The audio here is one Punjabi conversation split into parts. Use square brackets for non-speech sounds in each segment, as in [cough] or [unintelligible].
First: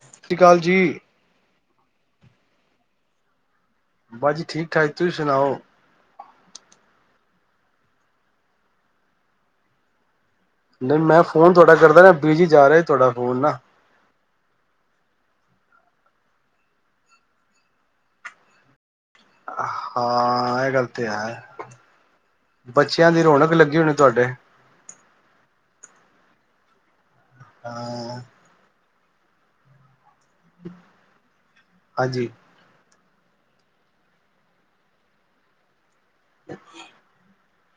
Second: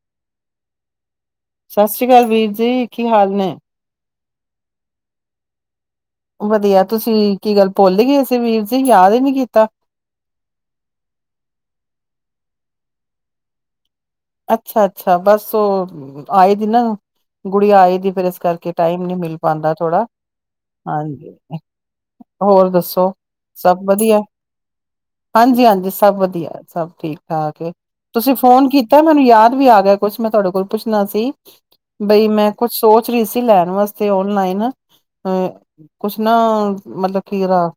ਸਤਿ ਸ੍ਰੀ ਅਕਾਲ ਜੀ। ਸਤਿ ਸ੍ਰੀ ਅਕਾਲ ਵੀਰ ਜੀ ਕੀ ਹਾਲ ਨੇ। ਬਸ ਜੀ ਠੀਕ ਠਾਕ, ਤੁਸੀਂ ਸੁਣਾਓ। ਵਧੀਆ ਤੁਸੀਂ ਕੀ ਗੱਲ ਭੁੱਲ ਗਏ ਸੀ ਵੀਰ ਜੀ ਯਾਦ ਹੀ ਨੀ ਕੀਤਾ। ਨਹੀਂ ਮੈਂ ਫੋਨ ਥੋੜਾ ਕਰਦਾ ਨਾ ਬਿਜੀ ਜਾ ਰਿਹਾ ਤੁਹਾਡਾ ਫੋਨ ਨਾ [inaudible] ਮਿਲ ਪਾਉਂਦਾ ਥੋੜਾ ਹਾਂ ਇਹ ਗੱਲ ਤੇ ਹਾਂਜੀ ਹੈ ਹੋਰ ਬੱਚਿਆਂ ਦੱਸੋ ਦੀ ਰੌਣਕ ਸਭ ਲੱਗੀ ਹੋਣੀ ਵਧੀਆ ਤੁਹਾਡੇ ਹਾਂਜੀ-ਹਾਂਜੀ, ਸਭ ਵਧੀਆ ਸਭ ਠੀਕ ਕੇ ਹਾਂ ਤੁਸੀਂ ਫੋਨ ਕੀਤਾ ਤਾਂ ਮੈਨੂੰ ਯਾਦ ਵੀ ਆ ਗਿਆ। ਕੁਛ ਮੈਂ ਤੁਹਾਡੇ ਕੋਲ ਪੁੱਛਣਾ ਸੀ ਬਈ ਹਾਂਜੀ ਮੈਂ ਕੁੱਛ ਸੋਚ ਰਹੀ ਸੀ ਲੈਣ ਵਾਸਤੇ ਓਨਲਾਈਨ ਅ ਕੁਛ ਨਾ ਮਤਲਬ ਕੀਰਾ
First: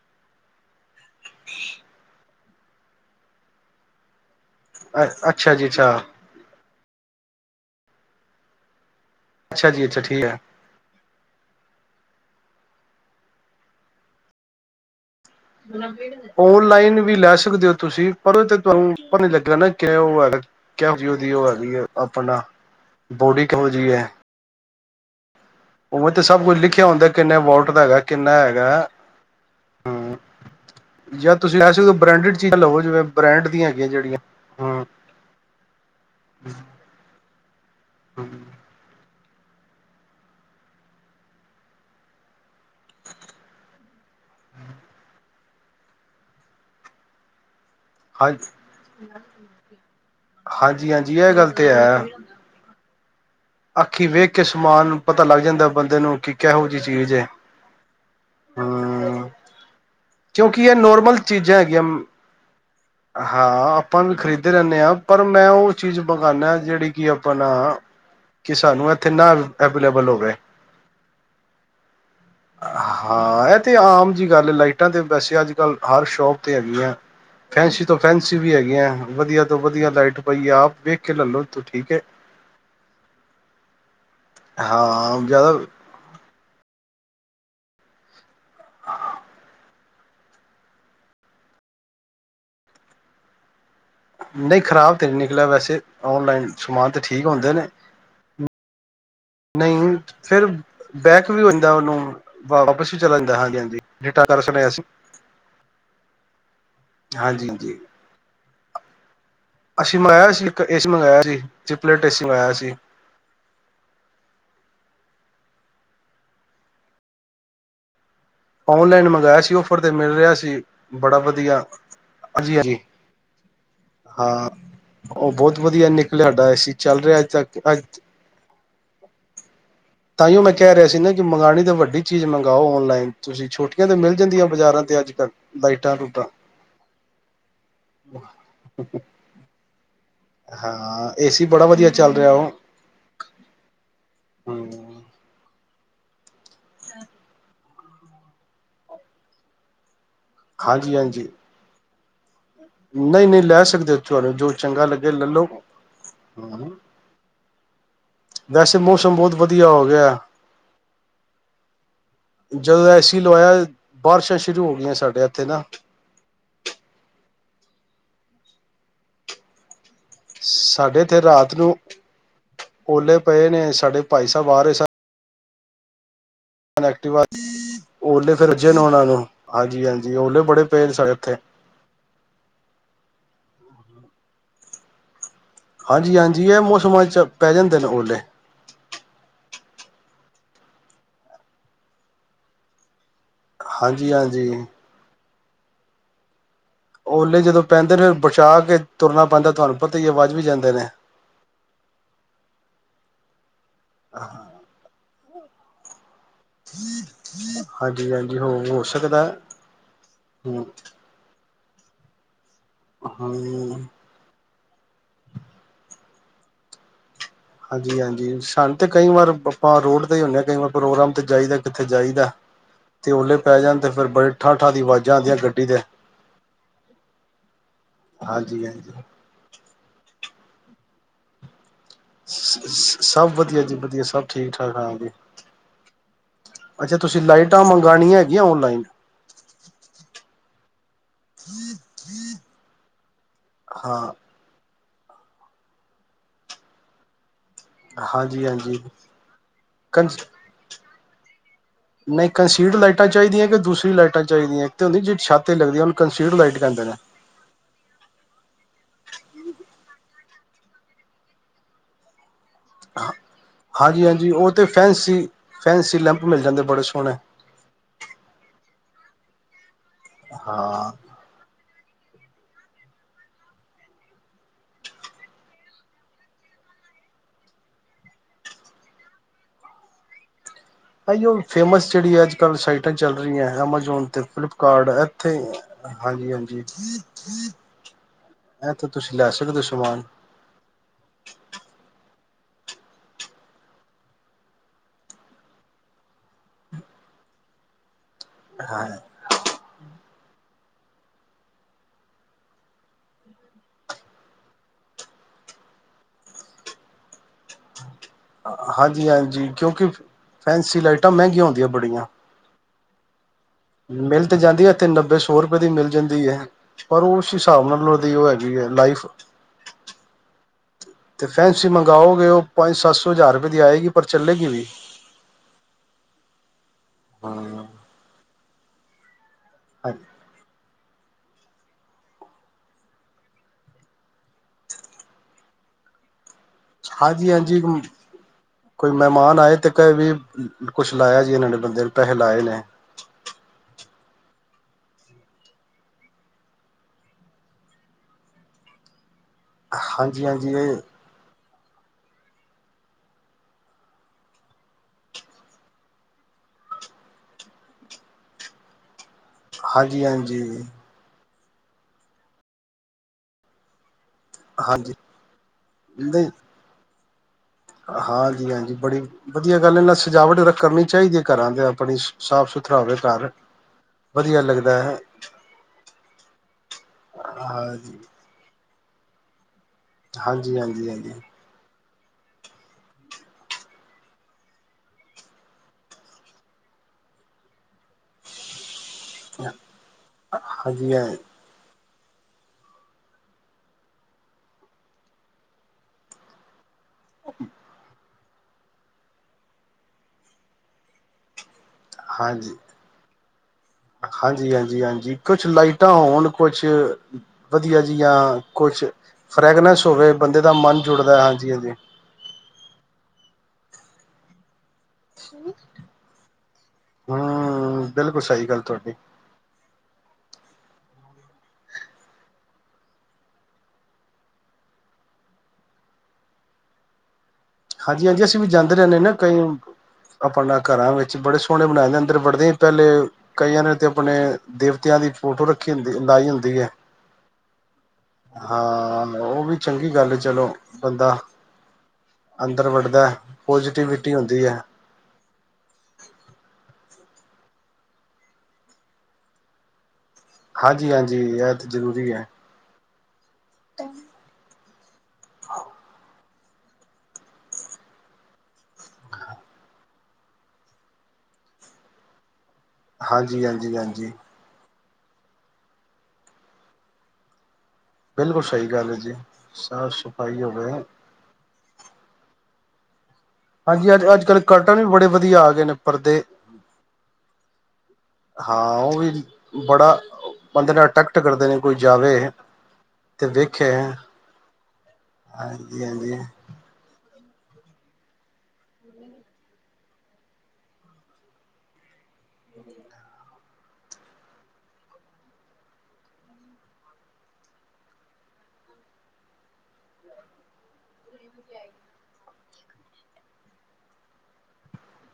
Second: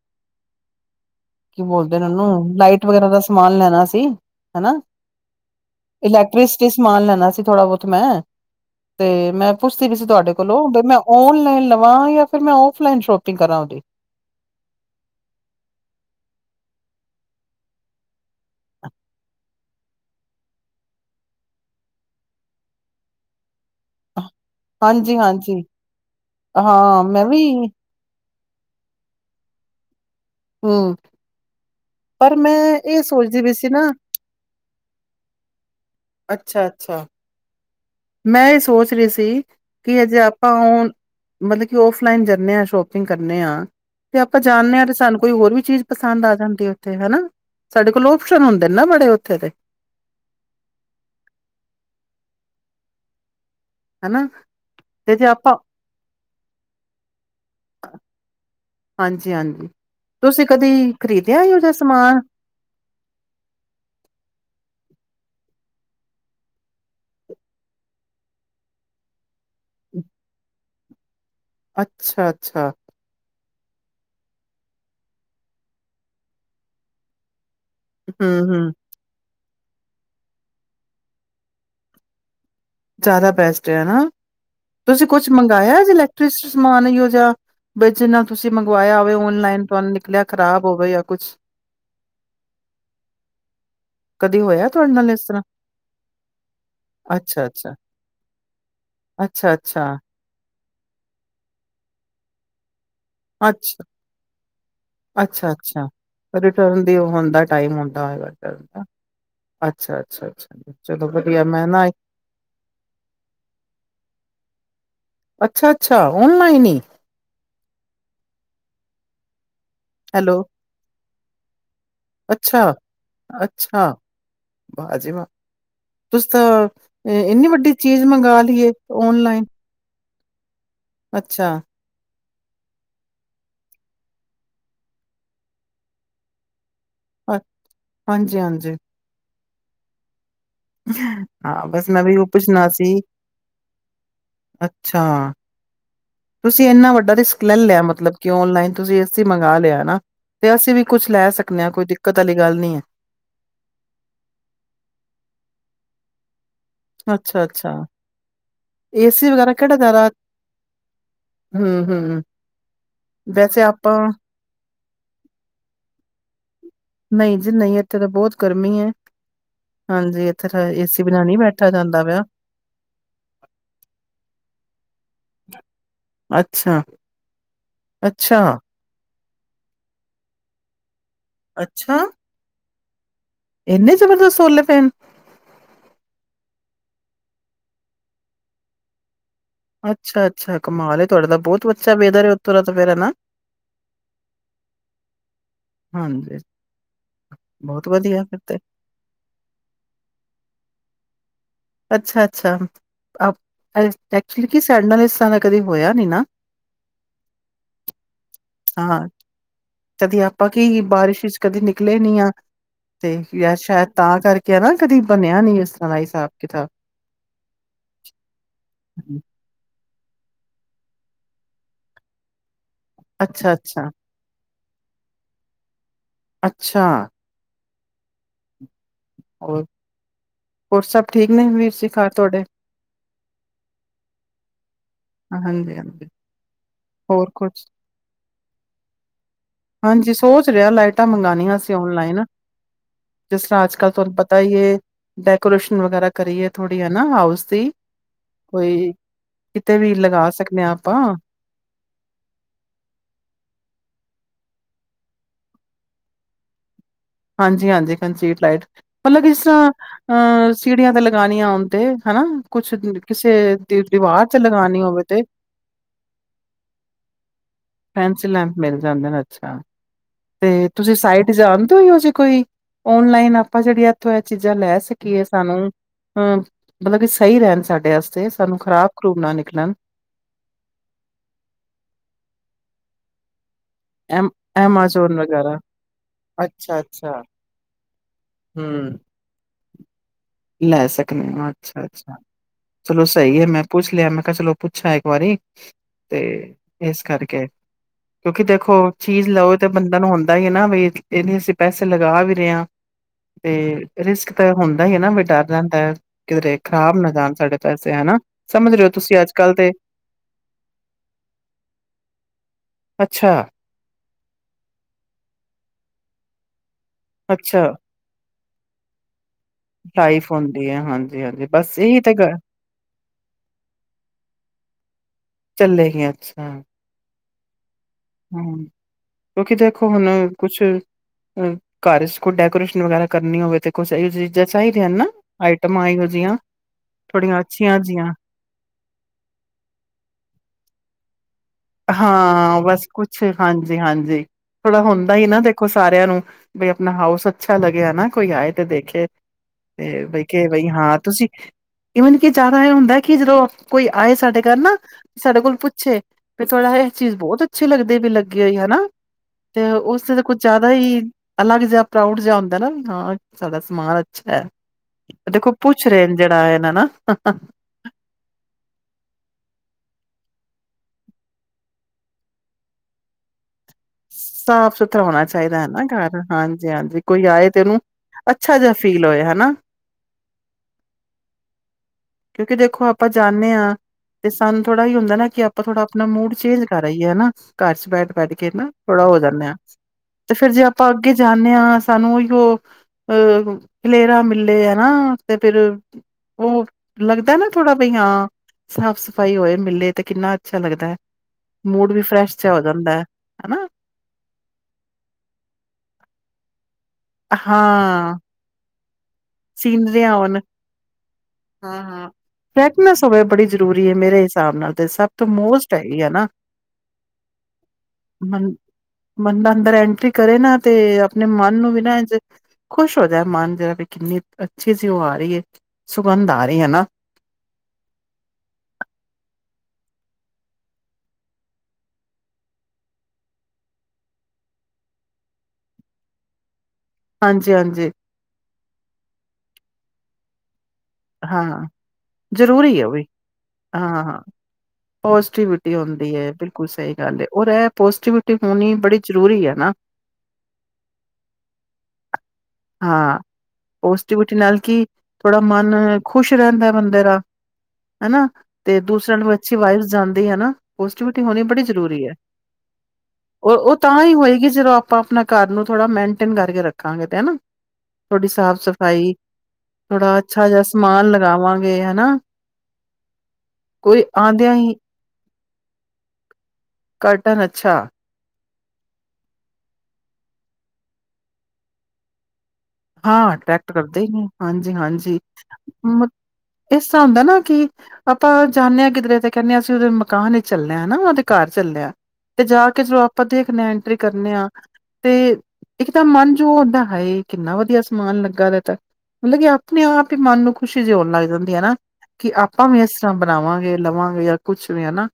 ਕੀ ਬੋਲਦੇ ਉਹਨੂੰ ਲਾਈਟ ਵਗੈਰਾ ਦਾ ਸਮਾਨ ਲੈਣਾ ਸੀ ਅ ਅੱਛਾ ਜੀ ਅੱਛਾ ਾਨ ਲੈਣਾ ਸੀ ਥੋੜਾ ਬਹੁਤ ਮੈਂ ਤੇ ਮੈਂ ਅੱਛਾ ਜੀ ਪੁੱਛਦੀ ਵੀ ਅੱਛਾ ਸੀ ਠੀਕ ਤੁਹਾਡੇ ਹੈ ਕੋਲੋਂ ਵੀ ਮੈਂ ਓਨਲਾਈਨ ਲਵ ਜਾਂ ਫਿਰ ਮੈਂ ਫਲਾਈਨ ਸ਼ੋਪਿੰਗ ਕਰਾਂ ਓਦੀ ਓਨਲਾਈਨ ਵੀ ਲੈ ਸਕਦੇ ਹੋ ਤੁਸੀਂ ਪਰ ਉਹ ਤੇ ਤੁਹਾਨੂੰ ਪਤਾ ਨ ਲੱਗਾ ਨਾ ਕਿ ਉਹ ਹੈਗਾ ਉਹ ਹੈਗੀ ਹੈ ਆਪਣਾ ਬੋਡੀ ਹੋ ਜੀ ਹੈ ਹਾਂਜੀ ਹਾਂਜੀ ਉਵੇ ਤੇ ਸਭ ਕੁੱਝ ਲਿਖਿਆ ਹਾਂ ਹੁੰਦਾ ਮੈਂ ਕਿੰਨੇ ਵੀ ਵੋਰਟ ਦਾ ਹੈਗਾ ਕਿੰਨਾ ਹੈਗਾ ਹਮ ਹੂੰ ਜਾਂ ਤੁਸੀਂ ਆਹਿ ਸਕਦੇ ਹੋ ਪਰ ਬ੍ਰੈਂਡਿਡ ਮੈਂ ਚੀਜ਼ਾਂ ਲਵੋ ਇਹ ਜਿਵੇਂ ਸੋਚਦੀ ਬ੍ਰੈਂਡ ਪਈ ਦੀਆਂ ਸੀ ਨਾ ਹੈਗੀਆਂ ਜਿਹੜੀਆਂ ਹਮ ਅੱਛਾ ਅੱਛਾ ਮੈਂ ਇਹ ਸੋਚ ਰਹੀ ਸੀ ਕਿ ਅਜੇ ਆਪਾਂ ਉਹ ਮਤਲਬ ਕਿ ਫਲਾਈਨ ਜਾਂਦੇ ਹਾਂ ਸ਼ੋਪਿੰਗ ਕਰਨੇ ਹਾਂ ਤੇ ਆਪਾਂ ਜਾਦੇ ਹਾਂ ਤੇ ਸਾਨੂੰ ਕੋਈ ਹੋਰ ਵੀ ਚੀਜ਼ ਪਸੰਦ ਆ ਜਾਂਦੀ ਉੱਥੇ ਹਨਾ ਸਾਡੇ ਕੋਲ ਹਾਂ ਓਪਸ਼ਨ ਹੁੰਦੇ ਨੇ ਨਾ ਬੜੇ ਉੱਥੇ ਦੇ ਹਾਂਜੀ ਹਾਂਜੀ ਇਹ ਗੱਲ ਤੇ ਹੈ ਅੱਖੀ ਹਨਾ ਵੇਖ ਕੇ ਸਮਾਨ ਤੇ ਪਤਾ ਜੇ ਲੱਗ ਆਪਾਂ ਜਾਂਦਾ ਬੰਦੇ ਨੂੰ ਕਿ ਕਿਹੋ ਜਿਹੀ ਚੀਜ਼ ਹੈ ਹਮ ਹਾਂਜੀ ਹਾਂਜੀ ਤੁਸੀਂ ਕਿਉਂਕਿ ਕਦੀ ਇਹ ਨੋਰਮਲ ਖਰੀਦਿਆ ਚੀਜ਼ਾਂ ਇਹੋ ਜਿਹਾ ਹੈਗੀਆਂ ਸਮਾਨ ਹਾਂ ਆਪਾਂ ਵੀ ਖ਼ਰੀਦੇ ਰਹਿੰਦੇ ਹਾਂ ਪਰ ਮੈਂ ਉਹ ਚੀਜ਼ ਵਿਗਾਉਦਾ ਜਿਹੜੀ ਕਿ ਆਪਣਾ ਕਿ ਸਾਨੂੰ ਇੱਥੇ ਨਾ ਅਵੇਲੇਬਲ ਹੋ ਗਏ ਅੱਛਾ ਅੱਛਾ ਹਾਂ ਇਹ ਤੇ ਆਮ ਜਿਹੀ ਗੱਲ ਲਾਈਟਾਂ ਤੇ ਵੈਸੇ ਅੱਜ ਕੱਲ ਹਰ ਸ਼ੋਪ ਤੇ ਹੈਗੀੀਆਂ ਫੈਸੀ ਤੋਂ ਫੈਸੀ ਵੀ ਹੂੰ-ਹੂੰ, ਹੈਗੀੀਆਂ ਵਧੀਆ ਵਧੀਆ ਲਾਈਟ ਪਾਈ ਆ ਆਪ ਵੇਖ ਕੇ ਲੈਲੋ ਇਥੋਂ ਠੀਕ ਹੈ ਜ਼ਿਆਦਾ ਬੈਸਟ ਆ ਨਾ ਤੁਸੀਂ ਹਾਂ ਕੁਛ ਜ਼ਿਆਦਾ ਮੰਗਵਾਇਆ ਜ ਇਲੈਕਟ੍ਰ ਸਮਾਨ ੋ ਜਿਹਾ ਬ ਜਿਨਾ ਤੁਸੀਂ ਮੰਗਵਾਆ ਹੋਵੇ ਓਨਲਾਈਨ ਤੁਾਨ ਨਿਕਲਿਆ ਖਰਾਬ ਹੋਵੇ ਯ ਕੁਛ ਕਦੀ ਨਹੀਂ ਹੋਇਆ ਤੁਹਾਡੇ ਖ਼ਰਾਬ ਤੇ ਨਾਲ ਨ ਇਸ ਤਰ੍ਹਾਂ? ਨਿਕਲਿਆ ਵੈਸੇ ਔਨਲਾਈਨ ਸਮਾਨ ਤਾਂ ਠੀਕ ਹੁੰਦੇ ਨੇ ਅੱਛਾ ਅੱਛਾ ਨਹੀਂ ਫਿਰ ਬੈਕ ਵੀ ਹੁੰਦਾ ਉਹਨੂੰ ਵ ਅਛ ਅੱਛਾ, ਅੱਛਾ, ਰਿਟਰਨ ਦਾ ਹੁਣ ਦਾ ਹਾਂਜੀ ਟਾਈਮ ਹਾਂਜੀ ਹੁੰਦਾ ਹੋ ਗਾ। ਚੱਲ [unintelligible] ਅਸੀਂ ਮੰਗਵਾਇਆ ਸੀ, ਇੱਕ ਏ ਸੀ ਮੰਗਵਾਇਆ ਸੀ, ਵਧੀਆ ਮੈਂ ਨਾ ਸਪਲਿਟ ਏ ਸੀ ਮੰਗਵਾਇਆ ਸੀ। ਅੱਛਾ, ਅੱਛਾ, ਔਨਲਾਈਨ ਈ। ਔਨਲਾਈਨ ਮੰਗਵਾਆ ਸੀ ਉਹ ਉੱਧਰ ਮਿਲ ਰਿਹਾ ਸੀ। ਬੜਾ ਵਧੀਆ। ਹਾਂਜੀ ਅੱਛਾ, ਹਾਂਜੀ ਅੱਛਾ, ਹਾਂ ਵਾ ਜੀ ਵਾ ਉਹ ਬਹੁਤ ਵਧੀਆ ਨਿਕਲਿਆ ਤੁਸੀਂ ਸਾਡਾ ਤਾਂ ਏਸੀ ਚੱਲ ਰਿਹਾ ਅੱਜ ਏਨੀ ਤੱਕ ਵੱਡੀ ਅੱਜ ਚੀਜ਼ ਮੰਗਵਾ ਲਈ ਏ ਔਨਲਾਈਨ। ਤਾਂਓ ਮੈਂ ਕਹਿ ਰਿਹਾ ਸੀ ਜੇ ਅੱਛਾ। ਮਗਾਨੀ ਤੇਵੱਡੀ ਚੀਜ਼ ਮੰਗਓ ਔਨਲਾਈਨ ਤੁਸੀਂ ਛੋਟੀਆਂ ਤੇ ਮਿਲ ਜਾਂਦੀਆਂ ਬਾਜ਼ਾਰਾਂ ਤੇ ਅੱਜ ਕੱਲ ਲਾਈਟਾਂ ਟੂਟਾਂ ਅ ਹਾਂਜੀ, ਹਾਂਜੀ, ਹਾਂ ਏਸੀ ਹਾਂ ਬੜਾ ਬਸ ਵਧੀਆ ਮੈਂ ਚੱਲ ਵੀ ਉਹ ਰਿਹਾ ਪੁੱਛਣਾ ਸੀ, ਹਮ ਅੱਛਾ। ਤੁਸੀਂ ਇੰਨਾ ਵੱਡਾ ਰਿਸਕ ਲੈ ਲਿਆ, ਮਤਲਬ ਕਿ ਓਨਲਾਈਨ ਤੁਸੀਂ ਏ ਸੀ ਮਗਾ ਲਿਆ ਨਾ। ਤੇ ਅਸੀਂ ਵੀ ਹਾਂਜੀ ਕੁੱਛ ਹਾਂਜੀ ਲੈ ਸਕਦੇ ਹਾਂ ਕੋਈ ਕਤਲੇ ਨਹੀਂ ਨਹੀਂ ਲੈ ਸਕਦੇ ਓ, ਤਹਾਨੂੰ ਜੋ ਚੰਗਾ ਲੱਗੇ ਲੈ ਲਉ। ਅੱਛਾ-ਅੱਛਾ ਵੈਸੇ ਮੌਸਮ ਏਸੀ ਬਹੁਤ ਵਗੈਰਾ ਵਧੀਆ ਕਿਹੜਾ ਹੋ ਜ਼ਿਆਦਾ ਗਿਆ ਹੂੰ-ਹੂੰ ਜਦੋਂ ਏ ਸੀ ਵੈਸੇ ਲਾਵਾਇਆ ਆਪਾਂ ਬਾਰਸਾ ਸ਼ੁਰੂ ਹੋ ਜਿਵੇ ਸਾਡੇ ਇਥੇ ਨਾ ਨਹੀਂ ਜੀ, ਨਹੀਂ ਇੱਥੇ ਤਾਂ ਬਹੁਤ ਗਰਮੀ ਹੈ। ਹਾਂਜੀ ਇੱਥੇ ਤਾਂ ਸਾਡੇ ਏਸੀ ਇੱਥੇ ਬਿਨਾਂ ਨਹੀਂ ਰਾਤ ਬੈਠਾ ਨੂੰ ਜਾਂਦਾ ਪਿਆ। ਓਲੇ ਪਏ ਨੇ ਸਾਡੇ ਭਾਈ ਸਾਹਿਬ ਆ ਰਹੇ ਸਨ। [unintelligible] ਐਕਟਵਾਂ, ਓਲੇ ਫਿਰ ਅੱਛਾ-ਅੱਛਾ-ਅੱਛਾ ਵਜੇ ਨੇ ਉਹਨਾਂ ਨੂੰ। ਹਾਂਜੀ, ਹਾਂਜੀ, ਓਲੇ ਬੜੇ ਪਏ ਸਾਡੇ। ਇੱਥੇ ਅੱਛਾ? ਇਹਨੇ ਜ਼ਬਰਦਸਤ ਹੋਲੇ ਫੈਨ। ਹਾਂਜੀ, ਹਾਂਜੀ, ਇਹ ਮੌਸਮਾਂ ਚ ਪੈ ਜਾਂਦੇ ਨੇ ਓਲੇ। ਅੱਛਾ, ਅੱਛਾ, ਕਮਾਲ ਏ ਤੁਹਾਡਾ ਤੇ ਬਹੁਤ ਅੱਛਾ ਵੈਦਰ ਉਥੋਂ ਦਾ ਤਾ ਫਿਰ ਨਾ। ਹਾਂਜੀ, ਹਾਂਜੀ, ਹਾਂਜੀ। ਓਲੇ ਜਦੋਂ ਬਹੁਤ ਪੈਂਦੇ ਨੇ ਵਧੀਆ ਫਿਰ ਤੇ ਬਚਾ, ਕੇ ਤੁਰਨਾ ਪੈਦਾ ਤਹਾਨੂੰ ਪਤਾ ਏ, ਵੱਜ ਵੀ ਜਾਂਦੇ ਨੇ। ਅੱਛਾ, ਅੱਛਾਐਕਚੁਲੀ ਕੀ ਸੈਡਲ ਇਸ ਤਰਾਂ ਦੇ। ਕਦੇ ਹੋਇਆ ਨੀ ਨਾ। ਹਾਂਜੀ, ਹਾਂਜੀ, ਹੋ ਹੋ ਹਾਂ। ਸਕਦਾ। ਕਦੀ ਆਪਾਂ ਹਮ ਕੀ ਬਾਰਿਸ਼ ਚ ਕਦੇ ਨਿਕਲੇ ਨੀ ਆ ਤੇ ਯਾਰ ਹਮ ਸ਼ਾਇਦ ਤਾਂ ਕਰਕੇ ਕਹਿਣਾ ਕਦੀ ਬਣਿਆ ਨ ਇਸ ਤਰ ਦਾ ਹਿਸਾਬ ਕਿਤਾਬ ਹਾਂਜੀ ਹਾਂਜੀ ਸਾਨੂੰ ਤੇ ਕਈ ਵਾਰ ਆਪਾਂ ਰੋਡ ਹੀ ਹੁੰਦੇ ਕਈ ਵਾਰ ਪ੍ਰੋਗਰਾਮ ਤੇ ਜਾਈਦਾ ਕਿੱਥੇ ਜਾਈਦਾ ਤੇ ਓਲੇ ਪੈ ਜਾਣ ਤੇ ਅੱਛਾ-ਅੱਛਾ, ਫਿਰ ਬੜੀ ਠਾਂ ਠਾਂ ਦੀਆਂ ਆਵਾਜ਼ਾਂ ਆਉਂਦੀਆਂ ਗੱਡੀ ਦੇ ਅੱਛਾ, ਹਾਂਜੀ ਹਾਂਜੀ ਹੋਰ, ਹੋਰ ਸਭ ਠੀਕ ਨੇ ਵੀਰ ਸੀ ਸਭ ਵਧੀਆ ਜੀ ਵਧੀਆ ਸਭ ਠੀਕ ਠਾਕ ਅੱਛਾ ਹਾਂ ਜ ਹਾਂਜੀ-ਹਾਂਜੀ, ਅੱਛਾ ਤੁਸੀਂ ਹੋਰ ਲਾਈਟਾਂ ਕੁਛ? ਮੰਗਉਣੀਆਂ ਹੈਗੀਆਂ ਓਨਲਾਈਨ ਹਾਂਜੀ ਸੋਚ ਰਿਹਾ ਲਾਈਟਾਂ ਮੰਗਉਣੀਆਂ ਅਸੀ ਓਨਲਾਈਨ ਜਿਸ ਤਰ੍ਹਾਂ ਅੱਜ ਕੱਲ ਹਾਂ ਤੁਹਾਨੂੰ ਪਤਾ ਹੀ ਡੈਕੋਰੇਸ਼ਨ ਵਗੈਰਾ ਕਰੀਏ ਥੋੜ੍ਹੀ ਹੈਾ ਹਾਊਸ ਅਸੀ ਹਾਂਜੀ ਹਾਂਜੀ ਕੋਈ ਕਿਤੇ ਵੀ ਕੰ ਲਗਾ ਸਕਦੇ ਹਾਂ ਆਪ ਤਾਂ ਨਹੀਂ ਕੰਸੀਡ ਲਾਈਟਾਂ ਚਾਹੀਦੀਆਂ ਕਿ ਦੂਸਰੀ ਲਾਈਟਾਂ ਚਾਹੀਦੀਆਂ ਇੱਕ ਹੁੰਦੀ ਜਿਹੜੀ ਛਤ ਲੱਗਦੀ ਉਹ ਲਾਈਟ ਕਹਿੰਦੇ ਨੇ ਹਾਂਜੀ ਹਾਂਜੀ ਕੰਨਸਰੀਟ ਲਾਈਟ ਮਤਲਬ ਕਿਸ ਤਰ੍ਹਾਂ ਅਹ ਸੀੜੀਆਂ ਤੇ ਲਗਾਉਣੀਆਂ ਆਉਣ ਤੇ ਹਨਾ ਕੁਛ ਹਾਂ ਕਿਸੇ ਦੀ ਹਾਂਜੀ ਦੀਵਾਰ ਹਾਂਜੀ ਤੇ ਉਹ ਤਾਂ ਲਗਾਨੀ ਹੋਵੇ ਤੇ ਫੈਂਨਸੀ ਫੈਂਨਸੀ ਲੈਂਪ ਮਿਲ ਜਾਂਦੇ ਬੜੇ ਸੋਹਣੇ ਫੈਂਨਸੀ ਲੈਂਪ ਮਿਲ ਜਾਂਦੇ ਨੇ ਅੱਛਾ ਤੇ ਹਾਂ ਤੁਸੀਂ ਸਾਈਟ ਜਾਣ ਹੀ ਜੇ ਕੋਈ ਓਨਲਾਈਨ ਆਪਾਂ ਜਿਹੜੀ ਇਥੋਂ ਇਹ ਚੀਜ਼ਾਂ ਲੈ ਸਕੀਏ ਸਾਨੂੰ ਅਹ ਮਤਲਬ ਕਿ ਸਹੀ ਰਹਿਣ ਸਾਡੇ ਵਾਸਤੇ ਸਾਨੂੰ ਖ਼ਰਾਬ ਖਰੂਬ ਨਾ ਨਿਕਲਣ ਅਹਿਓ ਉਹ ਫੇਮਸ ਜਿਹੜੀ ਹੈ ਅੱਜ ਕੱਲ ਸਾਈਟਾਂ ਚੱਲ ਰਹੀਆਂ ਹੈ ਐਮਾਜ਼ੋਨ ਤੇ ਐਮ ਫਲਿੱਪਕਾਰਟ ਐਮਾਜ਼ੋਨ ਇੱਥੇ ਵਗੈਰਾ ਹਾਂਜੀ ਹਾਂਜੀ ਅੱਛਾ-ਅੱਛਾ ਇਹਥੌ ਹੂੰ ਤੁਸੀਂ ਲੈ ਸਕਦੇ ਹੋ ਸਮਾਨ ਲੈ ਸਕਦੇ ਹਾਂ ਅੱਛਾ-ਅੱਛਾ ਚਲੋ ਸਹੀ ਹੈ ਮੈਂ ਪੁੱਛ ਲਿਆ ਮੈਂ ਕਿਹਾ ਚਲੋ ਪੁੱਛਾਂ ਇੱਕ ਵਾਰੀ ਤੇ ਇਸ ਕਰਕੇ ਕਿਉਂਕਿ ੋ ਚੀਜ਼ ਲਓ ਤੇ ਬੰਦਾ ਨੂੰ ਹੁੰਦਾ ਨਾ ਵੀ ਇਹਨ ਅਸੀਂ ਪੈਸੇ ਲਗਾ ਵੀ ਰਹੇ ਹਾਂ ਤੇ ਰਿਸਕ ਤਾਂ ਹੁੰਦਾ ਹੀ ਨਾ ਵੀ ਡਰ ਜਾਂਦਾ ਕਿਧਰੇ ਖ਼ਰਾਬ ਨਾ ਜਾਣ ਸਾਡੇ ਪੈਸੇ ਹਨਾ ਸਮਝ ਰਹੇ ਹੋ ਹਾਂਜੀ ਤੁਸੀਂ ਅੱਜ ਹਾਂਜੀ ਕੱਲ ਤੇ ਕਿਉਂਕਿ ਫੈਸੀ ਲਾਈਟਾਂ ਮਹਿੰਗੀਆਂ ਹੁੰਦੀਆਂ ਬੜੀਆਂ ਅੱਛਾ ਮਿਲ ਤੇ ਜਾਂਦੀ ਹੈ ਇੱਥੇ ਨੱਬੇ ਸੌ ਰੁਪਏ ਦੀ ਮਿਲ ਜਾਂਦੀ ਹੈ ਪਰ ਉਸ ਅੱਛਾ ਹਿਸਾਬ ਨਾਲ ਲਦੀਓ ਹੈਗੀ ੀ ਹੈ ਲਾਈਫ ਲਾਈਫ ਹੁੰਦੀ ਹੈ ਹਾਂਜੀ ਤੇ ਹਾਂਜੀ ਫੈਂਸੀ ਬਸ ਇਹੀ ਤੇ ਮੰਗਾਓਗੇ ਗ ਉਹ ਪੰਜ ਸੱਤ ਸੌ ਹਜ਼ਾਰ ਰੁਪਏ ਦੀ ਆਏਗੀ ਪਰ ਚੱਲੇਗੀ ਵੀ ਚੱਲੇ ਅੱਛਾ ਹੂੰ ਹੂੰ ਕਿਉਂਕਿ ਦੇਖੋ ਹੁਣ ਕੁਛ ਅ ਘਰ ਚ ਕੋਈ ਡੈਕੋਰੇਸ਼ਨ ਵਗੈਰਾ ਕਰਨੀ ਹੋਵੇ ਤੇ ਕੁਛ ਇਹੋ ਜਿਹੀ ਚੀਜ਼ਾਂ ਚਾਹੀਦੀਆਂ ਨਾ ਆਈਟਮਾਂ ਇਹੋ ਜਿਹੀਆਂ ਹਾਂਜੀ ਥੋੜੀਆਂ ਹਾਂਜੀ, ਅੱਛੀਆਂ ਜਿਹੀਆਂ ਕੋਈ ਮਹਿਮਾਨ ਆਏ ਤੇ ਕਹੇ ਵੀ ਕੁਛ ਲਾਇਆ ਜੀ ਇਹਨਾਂ ਨੇ ਬੰਦੇ ਨੇ ਪੈਸੇ ਲਾਏ ਹਾਂ ਨੇ ਬਸ ਕੁਛ ਹਾਂਜੀ ਹਾਂਜੀ ਥੋੜ੍ਹਾ ਹੁੰਦਾ ਹੀ ਨਾ ਦੇਖੋ ਸਾਰਿਆਂ ਨੂੰ ਬਈ ਆਪਣਾ ਹਾਊਸ ਅੱਛਾ ਲੱਗਿਆ ਨਾ ਕੋਈ ਆਏ ਤੇ ਦੇਖੇ ਤੇ ਬਈ ਹਾਂਜੀ ਕੇ ਹਾਂਜੀ ਬਈ ਇਹ ਹਾਂ ਤੁਸੀਂ ਈਵਨ ਕਿ ਜ਼ਿਆਦਾ ਇਹ ਹੁੰਦਾ ਕਿ ਜਦੋਂ ਕੋਈ ਆਏ ਸਾਡੇ ਘਰ ਨਾ ਸਾਡੇ ਕੋਲ ਪੁੱਛੇ ਫਿਰ ਤੁਹਾਡਾ ਇਹ ਚੀਜ਼ ਬਹੁਤ ਅੱਛੀ ਲੱਗਦੇ ਵੀ ਲੱਗੇ ਹੋਏ ਹਨਾ ਤੇ ਹਾਂਜੀ ਉਸਦੇ ਤਾਂ ਕੁਛ ਹਾਂਜੀ ਜ਼ਿਆਦਾ ਹੀ ਅਲੱਗ ਜਿਹਾ ਪ੍ਰਾਊਡ ਜਿਹਾ ਹੁੰਦਾ ਨਾ ਹਾਂ ਸਾਡਾ ਸਮਾਨ ਅੱਛਾ ਹਾਂਜੀ ਦੇਖੋ ਪੁੱਛ ਰਹੇ ਨੇ ਨਹੀਂ ਜਿਹੜਾ ਹੈ ਨਾ ਹੂੰ ਹਾਂਜੀ ਹਾਂਜੀ ਬੜੀ ਵਧੀਆ ਗੱਲ ਇਹ ਨਾਲ ਸਜਾਵਟ ਕਰਨੀ ਚਾਹੀਦੀ ਹੈ ਘਰਾਂ ਤੇ ਆਪਣੀ ਸਾਫ ਸੁਥਰਾ ਹੋਵੇ ਘਰ ਵਧੀਆ ਸਾਫ ਲੱਗਦਾ ਹੈ ਸੁਥਰਾ ਹੋਣਾ ਚਾਹੀਦਾ ਹੈ ਨਾ ਘਰ ਹਾਂਜੀ ਹਾਂਜੀ ਕੋਈ ਆਏ ਤੇ ਉਹਨੂੰ ਹਾਂਜੀ ਅੱਛਾ [unintelligible] ਫੀਲ ਹੋਇਆ ਹਨਾ ਹਾਂਜੀ ਹਾਂਜੀ ਹਾਂਜੀ ਕਿਉਂਕਿ ਦੇਖੋ ਆਪਾਂ ਜਾਣੇ ਹਾਂ ਤੇ ਸਾਨੂੰ ਥੋੜਾ ਹੀ ਹੁੰਦਾ ਨਾ ਕਿ ਆਪਾਂ ਥੋੜਾ ਆਪਣਾ ਮੂਡ ਚੇਂਜ ਕਰਈਏ ਹਨਾ ਘਰ ਚ ਬੈਠ ਬੈਠ ਕੇ ਨਾ ਥੋੜਾ ਹੋ ਜਾਂਦੇ ਹਾਂ ਤੇ ਫੇਰ ਜੇ ਆਪਾਂ ਹਾਂਜੀ ਅੱਗੇ ਜਾਣੇ ਆ ਸਾਨੂੰ ਹੀ ਉਹ ਅਹ ਖਲੇਰਾ ਮਿਲੇ ਹੈ ਨਾ ਤੇ ਫਿਰ ਉਹ ਲੱਗਦਾ ਨਾ ਥੋੜਾ ਬਈ ਹਾਂ ਸਾਫ਼ ਸਫ਼ਾਈ ਹੋਏ ਮਿਲੇ ਤੇ ਕਿੰਨਾ ਅੱਛਾ ਲੱਗਦਾ ਹੈ ਮੂਡ ਵੀ ਫਰੈਸ਼ ਜਿਹਾ ਹਾਂਜੀ ਹੋ ਜਾਂਦਾ ਹੈ ਹਨਾ ਹਾਂਜੀ ਹਾਂਜੀ ਹਾਂਜੀ ਕੁਛ ਲਾਈਟ ਤਾਂ ਹੁਣ ਕੁਛ ਵਧੀਆ ਜਿਹੀਆਂ ਹਾਂ ਕੁਛ ਫਰੈਗਨੈਂਸ ਹੋਵੇ ਸੀਨਰੀਆਂ ਹੋਣ ਬੰਦੇ ਦਾ ਮਨ ਜੁੜਦਾ ਹਾਂਜੀ ਹਾਂਜੀ ਹਾਂ ਹਾਂ [unintelligible] ਹੋਵੇ ਬੜੀ ਜ਼ਰੂਰੀ ਹੈ ਮੇਰੇ ਹਿਸਾਬ ਨਾਲ ਤੇ ਸਭ ਤੋਂ ਮੋਸਟ ਹੈਗੀ ਹੈ ਨਾ ਹਮ ਬਿਲਕੁਲ ਸਹੀ ਗੱਲ ਤੁਹਾਡੀ ਮੰਨ ਦਾ ਅੰਦਰ ਐਂਟਰੀ ਕਰੇ ਨਾ ਤੇ ਆਪਣੇ ਮਨ ਨੂੰ ਵੀ ਨਾ ਖੁਸ਼ ਹੋ ਜਾਏ ਮਨ ਜਿਹੜਾ ਵੀ ਕਿੰਨੀ ਅੱਛੀ ਸੀ ਉਹ ਆ ਰਹੀ ਹੈ ਸੁਗੰਧ ਆ ਰਹੀ ਹੈ ਨਾ ਹਾਂਜੀ ਹਾਂਜੀ ਅਸੀਂ ਵੀ ਜਾਂਦੇ ਰਹਿਣੇ ਨਾ ਕਈ ਆਪਣਾ ਘਰਾਂ ਵਿੱਚ ਬੜੇ ਸੋਹਣੇ ਬਣਾਏ ਜਾਂਦੇ ਅੰਦਰ ਬੜਦੇ ਹੀ ਪਹਿਲੇ ਕਈਆਂ ਨੇ ਤੇ ਆਪਣੇ ਦੇਵਤਿਆਂ ਦੀ ਫੋਟੋ ਰੱਖੀ ਹੁੰਦੀ ਲਾਈ ਹੁੰਦੀ ਹੈ ਹਾਂਜੀ-ਹਾਂਜੀ ਹਾਂ ਉਹ ਵੀ ਚੰਗੀ ਗੱਲ ਚਲੋ ਬੰਦਾ ਹਾਂ ਅੰਦਰ ਜ਼ਰੂਰੀ ਹੈ ਉਹ ਵੀ ਵੜਦਾ ਹਾਂ ਪੋਜ਼ਟਿਵਿਟੀ ਹਾਂ ਹੁੰਦੀ ਹੈ ਪੋਜ਼ਟੀਿਵਿਟੀ ਹੁੰਦੀ ਹੈ ਬਿਲਕੁਲ ਸਹੀ ਗੱਲ ਇਹ ਪੋਜ਼ਟੀਿਵਿਟੀ ਹੋਣੀ ਬੜੀ ਜ਼ਰੂਰੀ ਹੈ ਨਾ ਹਾਂਜੀ ਹਾਂਜੀ ਇਹ ਤਾਂ ਜ਼ਰੂਰੀ ਹੈ ਹਾਂ ਸ਼ਟੀ ਗੁਟੀ ਨਾਲਲਕ ਥੋੜਾ ਮਨ ਖੁਸ਼ ਰਹਿੰਦਾ ਬੰਦੇ ਦਾ ਹਨਾ ਤੇ ਦੂਸਰਿਆਂ ਨੂੰ ਅੱਛੀ ਵਾਈਫ ਜਾਂਦੀ ਹਨਾ ਪੋਜ਼ਟੀਿਵਿਟੀ ਹੋਣੀ ਬੜੀ ਜ਼ਰੂਰੀ ਹੈ ਹਾਂਜੀ ਉਹ ਉਹ ਹਾਂਜੀ ਤਾਂ ਹਾਂਜੀ ਹੀ ਹੋਏਗੀ ਜਦੋਂ ਆਪ ਆਪਾਂ ਆਪਣਾ ਘਰ ਨੂੰ ਥੋੜ੍ਹਾ ਮੇਨਟੇਨ ਕਰਕੇ ਰੱਖਾਂਗੇ ਤੇ ਹਨਾ ਥੋੜੀ ਬਿਲਕੁਲ ਸਾਫ਼ ਸਹੀ ਗੱਲ ਹੈ ਸਫ਼ਾਈ ਜੀ ਸਾਫ਼ ਥੋੜਾ ਸਫ਼ਾਈ ਅੱਛਾ ਜਿਹਾ ਹੋਵੇ ਸਮਾਨ ਲਗਾਵਾਂਗੇ ਗੇ ਹਨਾ ਹਾਂਜੀ ਕੋਈ ਅੱਜ ਅੱਜ ਕੱਲ੍ਹ ਆਉਂਦਿਆਂ ਹੀ ਕਰਟਨ ਵੀ ਬੜੇ ਵਧੀਆ ਆ ਗਏ ਨੇ ਪਰਦੇ ਕਰਟਨ ਅੱਛਾ ਹਾਂ ਉਹ ਵੀ ਬੜਾ ਬੰਦੇ ਨੇ ਅਟਰੈਕਟ ਕਰਦੇ ਨੇ ਕੋਈ ਜਾਵੇ ਤੇ ਹਾਂ ਅਟਰੈਕਟ ਵੇਖੇ ਕਰਦੇ ਹੀ ਹਾਂਜੀ ਹਾਂਜੀ ਹਾਂਜੀ ਹਾਂਜੀ ਇਸ ਤਰ੍ਹਾਂ ਹੁੰਦਾ ਨਾ ਕਿ ਆਪਾਂ ਜਾਂਦੇ ਹਾਂ ਕਿਧਰੇ ਤੇ ਕਹਿੰਦੇ ਹਾਂ ਅਸੀਂ ਉਹਦੇ ਮਕਾਨ ਵਿਚ ਚੱਲਿਆ ਹਨ ਨਾ ਉਹਦੇ ਘਰ ਚੱਲਿਆ ਤੇ ਜਾ ਕੇ ਜਦੋਂ ਆਪਾਂ ਦੇਖਦੇਾਂ ਐਂਟਰੀ ਕਰਨੇ ਹਾਂ ਤੇ ਇੱਕ ਤਾਂ ਮਨ ਜੋ ਹਦਾ ਹੈ ਕਿੰਨਾ ਵਧਆ ਵ ਸਮਾਨ ਲੱਗਾ ਲ ਤ ਮਤਲਬ ਕਿ ਆਪਣੇ ਆਪ ਹੀ ਮਨ ਨੂੰ ਖੁਸ਼ੀ ਜ਼ਣ ਲੱਗ ਜਾਂਦੀ ਹੈ ਹਨਾ ਕਿ ਆਪਾਂ ਵੀ ਇਸ ਤਰ੍ਹਾਂ ਬਣਾਵਾਂਗੇ ਲਵਾਂਗੇ ਜਾਂ ਕੁਛ ਵੀ ਹਨਾ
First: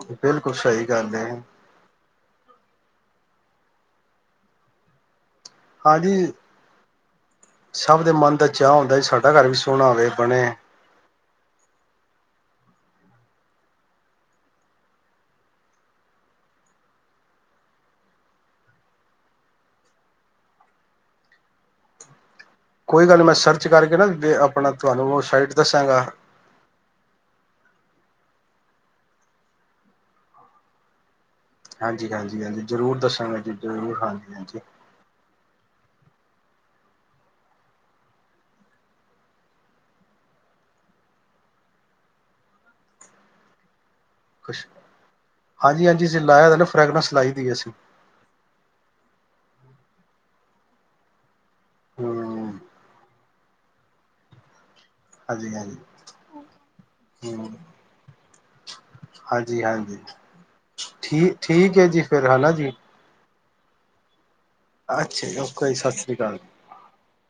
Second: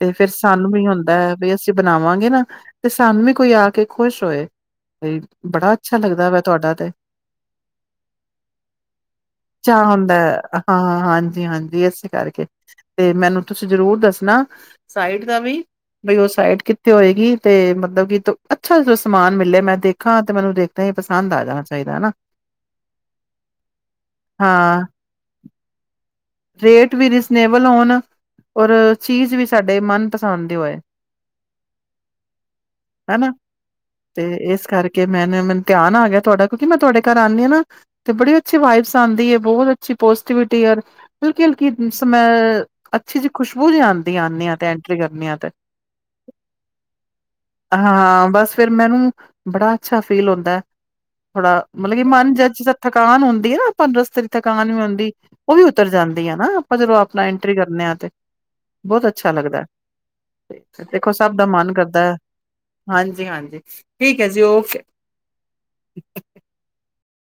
ਤੇ ਫੇਿਰ ਬਿਲਕੁਲ ਸਾਨੂੰ ਸਹੀ ਵੀ ਹੁੰਦਾ ਗੱਲ ਹੈ ਬ ਅਸੀਂ ਬਣਾਵਾਂ ਵਾਂਗੇ ਨਾ ਤੇ ਸਾਨੂੰ ਵੀ ਕੋਈ ਆ ਕੇ ਖੁਸ਼ ਹੋਏ ਬੜਾ ਅੱਛਾ ਲੱਗਦਾ ਹਾਂਜੀ ਵਾ ਤੁਹਾਡਾ ਤੇ ਸਭ ਦੇ ਮਨ ਦਾ ਚਾਹ ਹੁੰਦਾ ਸਾਡਾ ਘਰ ਵੀ ਸੋਹਣਾ ਆਵੇ ਬਣੇ ਜੀ ਹਾਂਜੀ ਇਸੇ ਕਰਕੇ ਤੇ ਮੈਨੂੰ ਤੁਸੀਂ ਜਰੂਰ ਦੱਸਣਾ ਸਾਈਟ ਦਾ ਵੀ ਬਈ ਉਹ ਸਾਈਟ ਕਿੱਥੇ ਹੋਏਗੀ ਤੇ ਮਤਲਬ ਕਿ ਅੱਛਾ ਜੋ ਸਮਾਨ ਮਿਲਲੇ ਮੈਂ ਦੇਖਾ ਤੇ ਮੈਨੂੰ ਦੇਖਦ ਹੀ ਪਸੰਦ ਆ ਜਾਣਾ ਚਾਹੀਦਾ ਹਨਾ ਕੋਈ ਗੱਲ ਨਹੀਂ ਮੈਂ ਸਰਚ ਕਰਕੇ ਨਾ ਆਪਣਾ ਹਾਂ ਤੁਹਾਨੂੰ ਉਹ ਸਾਈਟ ਦੱਸਾਂਗਾ ਰੇਟ ਵੀ ਰੀਜ਼ਨੇਬਲ ਹੋਣ ਔਰ ਚੀਜ਼ ਵੀ ਸਾਡੇ ਮਨਪਸੰਦ ਦੀ ਹੋਏ ਹਾਂਜੀ ਹਾਂਜੀ ਹਾਂਜੀ ਜ਼ਰੂਰ ਹਨਾ ਦੱਸਾਂਗਾ ਜੀ ਜ਼ਰੂਰ ਤੇ ਹਾਂਜੀ ਹਾਂਜੀ ਇਸ ਕਰਕੇ ਮੈਨੇ ਮੈਨੂੰ ਧਿਆਨ ਆ ਗਿਆ ਤੁਹਾਡਾ ਕਿਉਂਕਿ ਮੈਂ ਤੁਹਾਡੇ ਘਰ ਆਉਂਦੀ ਹਾਂ ਨਾ ਤੇ ਬੜੀ ਅੱਛੀ ਵਾਈਬਸ ਆਉਂਦੀ ਹੈ ਬਹੁਤ ਅੱਛੀ ਪੋਜ਼ਟਿਵਿਟੀ ਹਲਕੀ ਹਲਕ ਸਮੈ ਅੱਛੀ ਜਿਹੀ ਖੁਸ਼ਬੂ ਜਿ ਆਂਦੀ ਆਦੇ ਹ ਤੇ ਖੁਸ਼ ਐਂਟਰੀ ਕਰਨ ਆ ਤੇ ਹਾਂਜੀ ਹਾਂਜੀ ਅਸੀਂ ਲਾਇਆ ਦਾ ਨਾ ਫਰੈਗਰੈਂਸ ਲਾਈ ਦੀ ਅਸੀਂ ਹਾਂ ਬਸ ਫਿਰ ਮੈਨੂੰ ਬੜਾ ਅੱਛਾ ਫੀਲ ਹੁੰਦਾ ਹੈ ਥੋੜਾ ਮਤਲਬ ਕਿ ਮਨ ਜ ਹੂੰ ਜ ਦਾ ਥਕਾਨ ਹੁੰਦਾ ਨਾ ਪੰਦਰ ਸਤਰੀ ਤੱਕ ਆ ਨ ਆਂਦੀ ਹਾਂਜੀ ਉਹ ਵੀ ਹਾਂਜੀ ਉਤਰ ਜਾਂਦੀ ਆ ਨਾ ਆਪਾਂ ਜਦੋਂ ਆਪਣਾ ਐਂਟਰੀ ਹੂੰ ਕਰਨੇ ਹ ਤੇ, ਬਹੁਤ ਅੱਛਾ ਹਾਂਜੀ ਲੱਗਦਾ, ਹਾਂਜੀ ਤੇ ਦੇਖੋ ਸਭ ਠੀਕ ਦਾ ਮਨ ਠੀਕ ਹੈ ਜੀ ਕਰਦਾ, ਫਿਰ ਹੈ ਨਾ ਜੀ ਹਾਂਜੀ-ਹਾਂਜੀ। ਠੀਕ ਹੈ ਜੀ ਓਕੇ ਅੱਛਾ ਜੀ, ਓਕੇ ਜੀ ਸਤਿ ਸ੍ਰੀ ਅਕਾਲ ਜੀ।